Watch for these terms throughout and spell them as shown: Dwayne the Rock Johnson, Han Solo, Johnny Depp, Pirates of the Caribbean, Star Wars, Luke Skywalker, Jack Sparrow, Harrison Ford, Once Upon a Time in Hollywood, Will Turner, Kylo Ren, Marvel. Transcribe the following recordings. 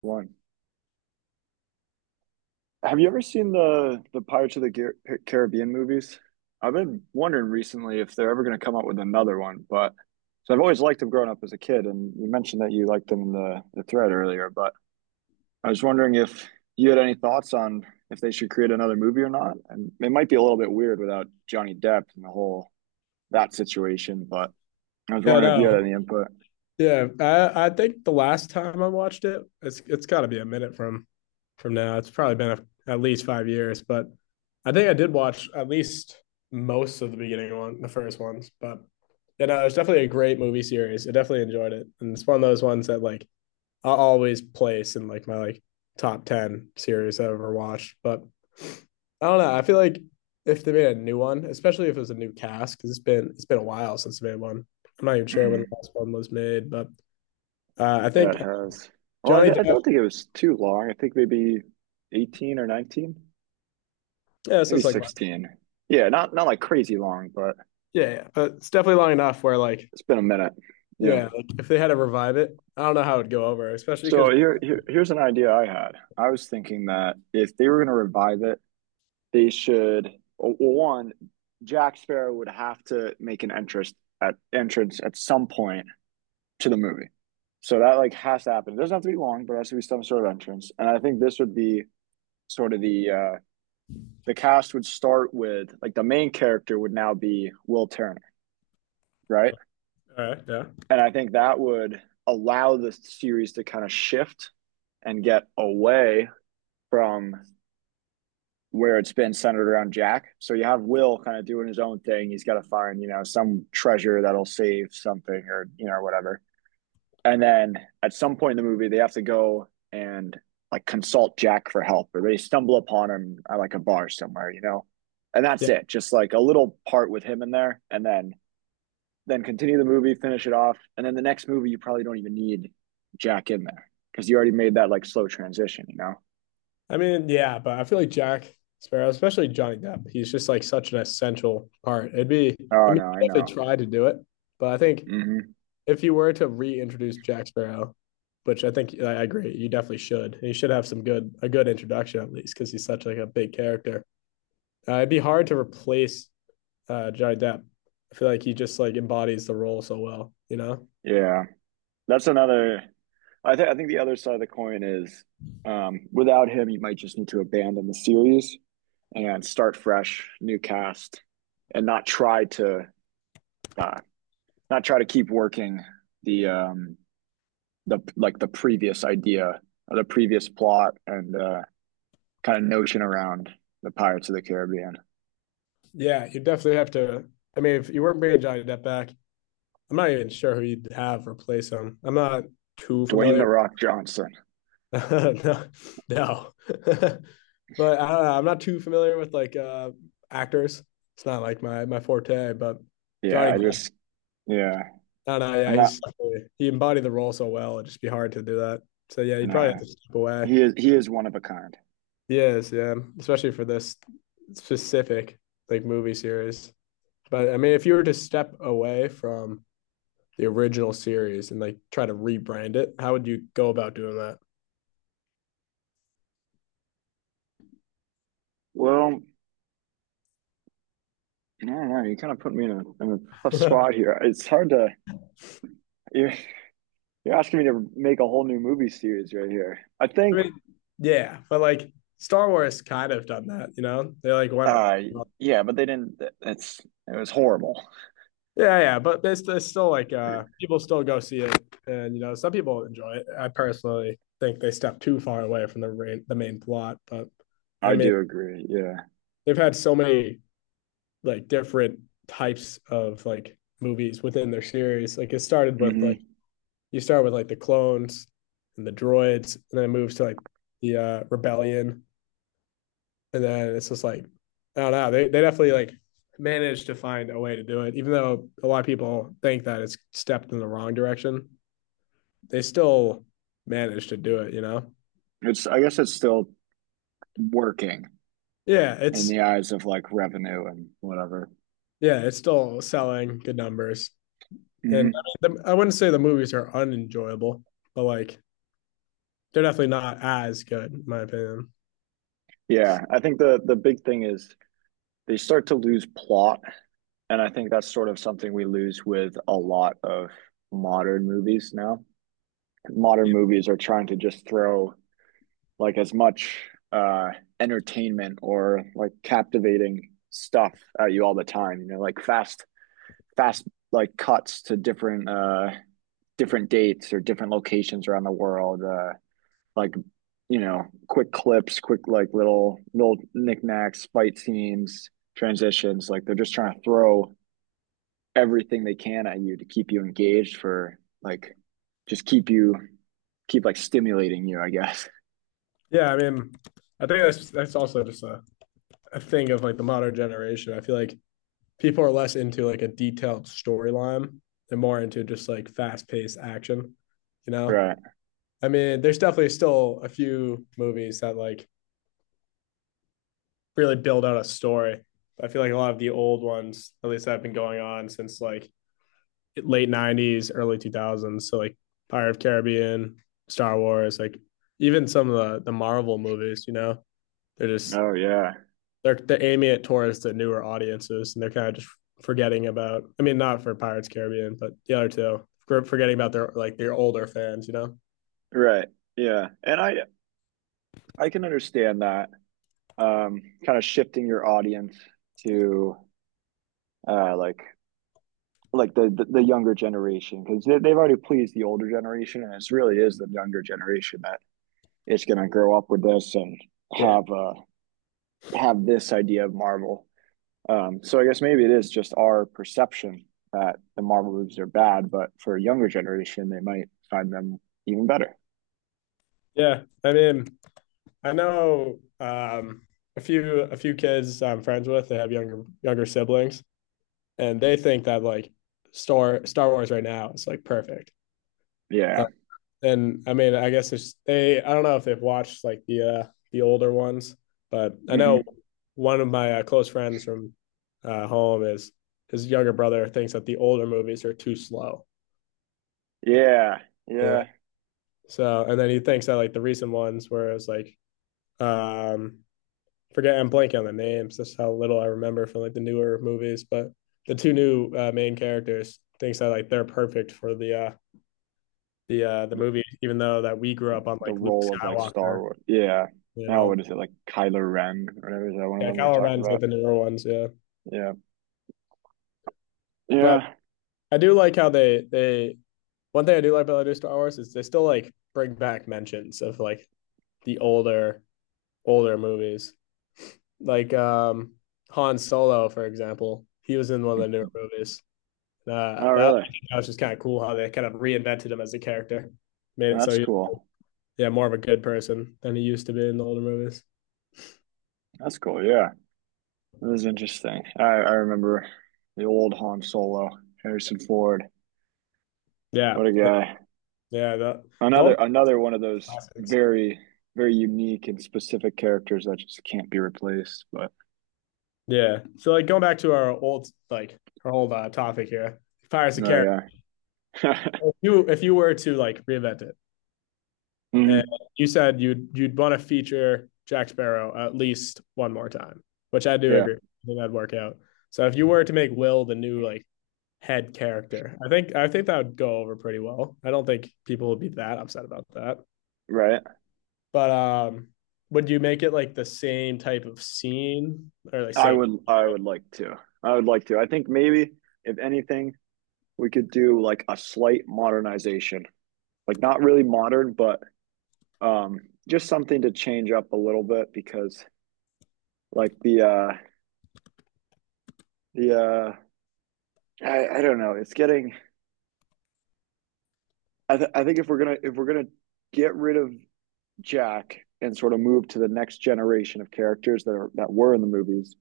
One. Have you ever seen the Pirates of the Caribbean movies? I've been wondering recently if they're ever going to come up with another one, but so I've always liked them growing up as a kid, and you mentioned that you liked them in the thread earlier, but I was wondering if you had any thoughts on if they should create another movie or not. And it might be a little bit weird without Johnny Depp and the whole that situation, but I was Yeah, wondering if you no. had any input. Yeah, I think the last time I watched it, it's got to be a minute from now. It's probably been at least 5 years, but I think I did watch at least most of the beginning one, the first ones. But yeah, no, it was definitely a great movie series. I definitely enjoyed it, and it's one of those ones that like I'll always place in like my like top 10 series I've ever watched. But I don't know. I feel like if they made a new one, especially if it was a new cast, because it's been a while since they made one. I'm not even sure when the Mhm. last one was made, but I Yeah, think it has. Well, Johnny I Depp. don't think it was too long. I think maybe 18 or 19, Yeah, so maybe it's like 16. Yeah, not like crazy long, but yeah, yeah, but it's definitely long enough where like it's been a minute. Yeah. yeah, like if they had to revive it, I don't know how it'd go over, especially So because here's an idea I had. I was thinking that if they were going to revive it, they should well, one, Jack Sparrow would have to make an entrance at some point to the movie. So that like has to happen. It doesn't have to be long, but it has to be some sort of entrance. And I think this would be sort of the cast would start with like the main character would now be Will Turner, right? all right, yeah, And yeah. I think that would allow the series to kind of shift and get away from where it's been centered around Jack. So you have Will kind of doing his own thing. He's got to find, some treasure that'll save something or, whatever. And then at some point in the movie, they have to go and like consult Jack for help or they stumble upon him at like a bar somewhere, you know? And that's it. Just like a little part with him in there. And then continue the movie, finish it off, and then the next movie you probably don't even need Jack in there because you already made that like slow transition, you know? I mean, yeah, but I feel like Jack Sparrow, especially Johnny Depp, he's just like such an essential part. It'd be, I Oh mean, no, I you definitely know. try to do it, but I think Hmm. if you were to reintroduce Jack Sparrow, which I think I agree, you definitely should. You should have some good, a good introduction at least, because he's such like a big character. It'd be hard to replace Johnny Depp. I feel like he just like embodies the role so well, you know? Yeah, that's another. I think the other side of the coin is, without him, you might just need to abandon the series and start fresh, new cast, and uh, not try to keep working the um, the previous idea, or the previous plot, and kind of notion around the Pirates of the Caribbean. Yeah, you definitely have to. I mean, if you weren't bringing Johnny Depp back, I'm not even sure who you'd have replace him. I'm not too Dwayne the familiar. Rock Johnson. No, no. But I don't know. I'm not too familiar with like actors. It's not like my forte. But Yeah, Johnny, I Depp, just, yeah. I don't know. I'm Yeah, not, he embodied the role so well. It'd just be hard to do that. So yeah, you'd probably no. have to step away. He is one of a kind. He is, yeah, especially for this specific like movie series. But I mean, if you were to step away from the original series and like try to rebrand it, how would you go about doing that? Well, I don't know. You kind of put me in a tough I spot here. It's hard to you're, you're asking me to make a whole new movie series right here. I think. mean, yeah, but like Star Wars kind of done that, you know? They like went uh yeah, but they didn't. It was horrible. yeah, yeah, but there's still like people still go see it, and you know some people enjoy it. I personally think they step too far away from the main plot, but I I mean do agree. Yeah. they've had so many like different types of like movies within their series. Like it started with like Hmm. you start with like the clones and the droids, and then it moves to like the rebellion, and then it's just like, I don't know. They definitely like managed to find a way to do it, even though a lot of people think that it's stepped in the wrong direction. They still managed to do it, you know. It's I guess it's still working Yeah, in it's the eyes of like revenue and whatever. yeah, it's still selling good numbers, and Hmm. I mean, I wouldn't say the movies are unenjoyable, but like they're definitely not as good, in my opinion. Yeah, I think the big thing is they start to lose plot, and I think that's sort of something we lose with a lot of modern movies now. Modern movies are trying to just throw like as much uh entertainment or like captivating stuff at you all the time, like fast like cuts to different different dates or different locations around the world, like quick clips, quick like little knickknacks, fight scenes, transitions. Like they're just trying to throw everything they can at you to keep you engaged for like just keep you keep like stimulating you, I guess. Yeah, I mean, I think that's also just a thing of like the modern generation. I feel like people are less into like a detailed storyline and more into just like fast paced action, you know? Right. I mean, there's definitely still a few movies that like really build out a story. I feel like a lot of the old ones, at least that have been going on since like late 90s, early 2000s. So like *Pirates of the Caribbean, Star Wars, like even some of the Marvel movies, you know, they're just Oh yeah. they're aiming at towards the newer audiences, and they're kind of just forgetting about. I mean, not for Pirates Caribbean, but the other two, forgetting about their like their older fans. You know? Right. Yeah. And I can understand that. Kind of shifting your audience to uh like like the younger generation because they've already pleased the older generation and it's really is the younger generation that is going to grow up with this and Yeah. have uh, have this idea of Marvel. So I guess maybe it is just our perception that the Marvel movies are bad, but for a younger generation, they might find them even better. Yeah. I mean, I know a few kids I'm friends with. They have younger siblings, and they think that like Star Wars right now is like perfect. Yeah. And I mean, I guess it's they. I don't know if they've watched like the older ones, but I know Hmm. one of my close friends from home is his younger brother thinks that the older movies are too slow. Yeah, Yeah. yeah. So and then he thinks that like the recent ones where it's like um forget I'm blanking on the names. That's how little I remember from like the newer movies, but the two new main characters thinks that like they're perfect for the The, movie, even though that we grew up on the like Luke role of like Star Skywalker Wars. Yeah. and Now all. what is it like, Kylo Ren? Or whatever, is that one of Yeah, them you're talking Calaveras like about? the newer ones, yeah. Yeah, But yeah. I do like how they one thing I do like about the new Star Wars is they still like bring back mentions of like the older movies. Like Han Solo, for example. He was in one of the newer movies. Oh, That, really? that was just kind of cool how they kind of reinvented him as a character. Made it so That's he- cool. Yeah, more of a good person than he used to be in the older movies. That's cool. Yeah. That was interesting. I remember the old Han Solo, Harrison Ford. Yeah. What a Yeah, guy. yeah the Another old another one of those classics. very, very unique and specific characters that just can't be replaced. But Yeah. So like going back to our old topic here, Pirates of the oh Caribbean. yeah. If you if you were to like reinvent it, Hmm. and you said you'd want to feature Jack Sparrow at least one more time, which I do Yeah, agree. I think that'd work out. So if you were to make Will the new like head character, I think that would go over pretty well. I don't think people would be that upset about that. right. But would you make it like the same type of scene or like I same? would I would like to. I would like to. I think maybe if anything, we could do like a slight modernization. Like not really modern, but um just something to change up a little bit because like the uh I don't know. It's getting. I think if we're gonna get rid of Jack and sort of move to the next generation of characters that were in the movies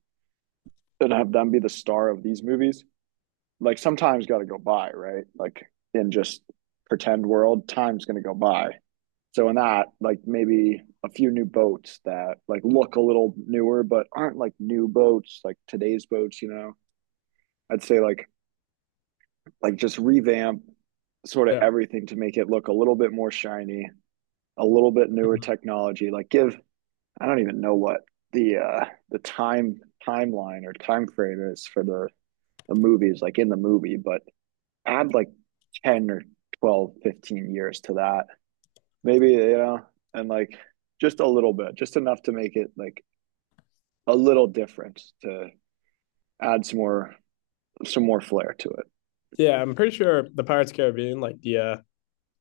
and have them be the star of these movies, like sometimes got to go by, right? Like in just pretend world, time's gonna go by. So in that, like maybe a few new boats that like look a little newer but aren't like new boats, like today's boats. You know, I'd say like just revamp sort of Yeah. everything to make it look a little bit more shiny, a little bit newer technology, like give, I don't even know what the uh the timeline or time frame is for the movies like in the movie, but add like 10 or 12, 15 years to that maybe, you know, and like just a little bit, just enough to make it like a little different, to add some more flair to it. Yeah, I'm pretty sure the Pirates of the Caribbean, like the uh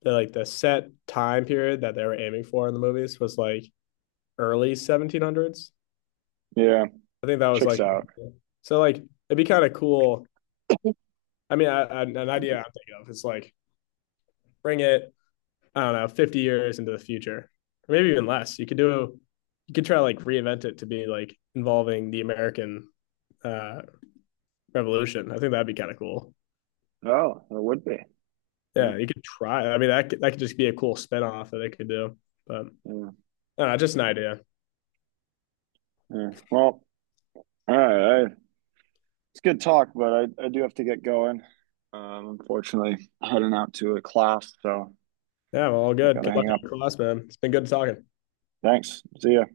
the like the set time period that they were aiming for in the movies was like early 1700s. Yeah, I think that was checks like out. so like it'd be kind of cool. I mean, an idea I'm thinking of is like bring it, I don't know, 50 years into the future. Or maybe even less. You could try to like reinvent it to be like involving the American uh revolution. I think that'd be kind of cool. Oh, it would be. Yeah. Yeah, you could try. I mean, that could just be a cool spinoff that they could do. But Yeah, I don't know, just an idea. yeah. Well, all right, I it's good talk, but I do have to get going. Unfortunately, heading out to a class, so Yeah, well, all I good. gotta Good luck hang in up. your class, man. It's been good talking. Thanks. See ya.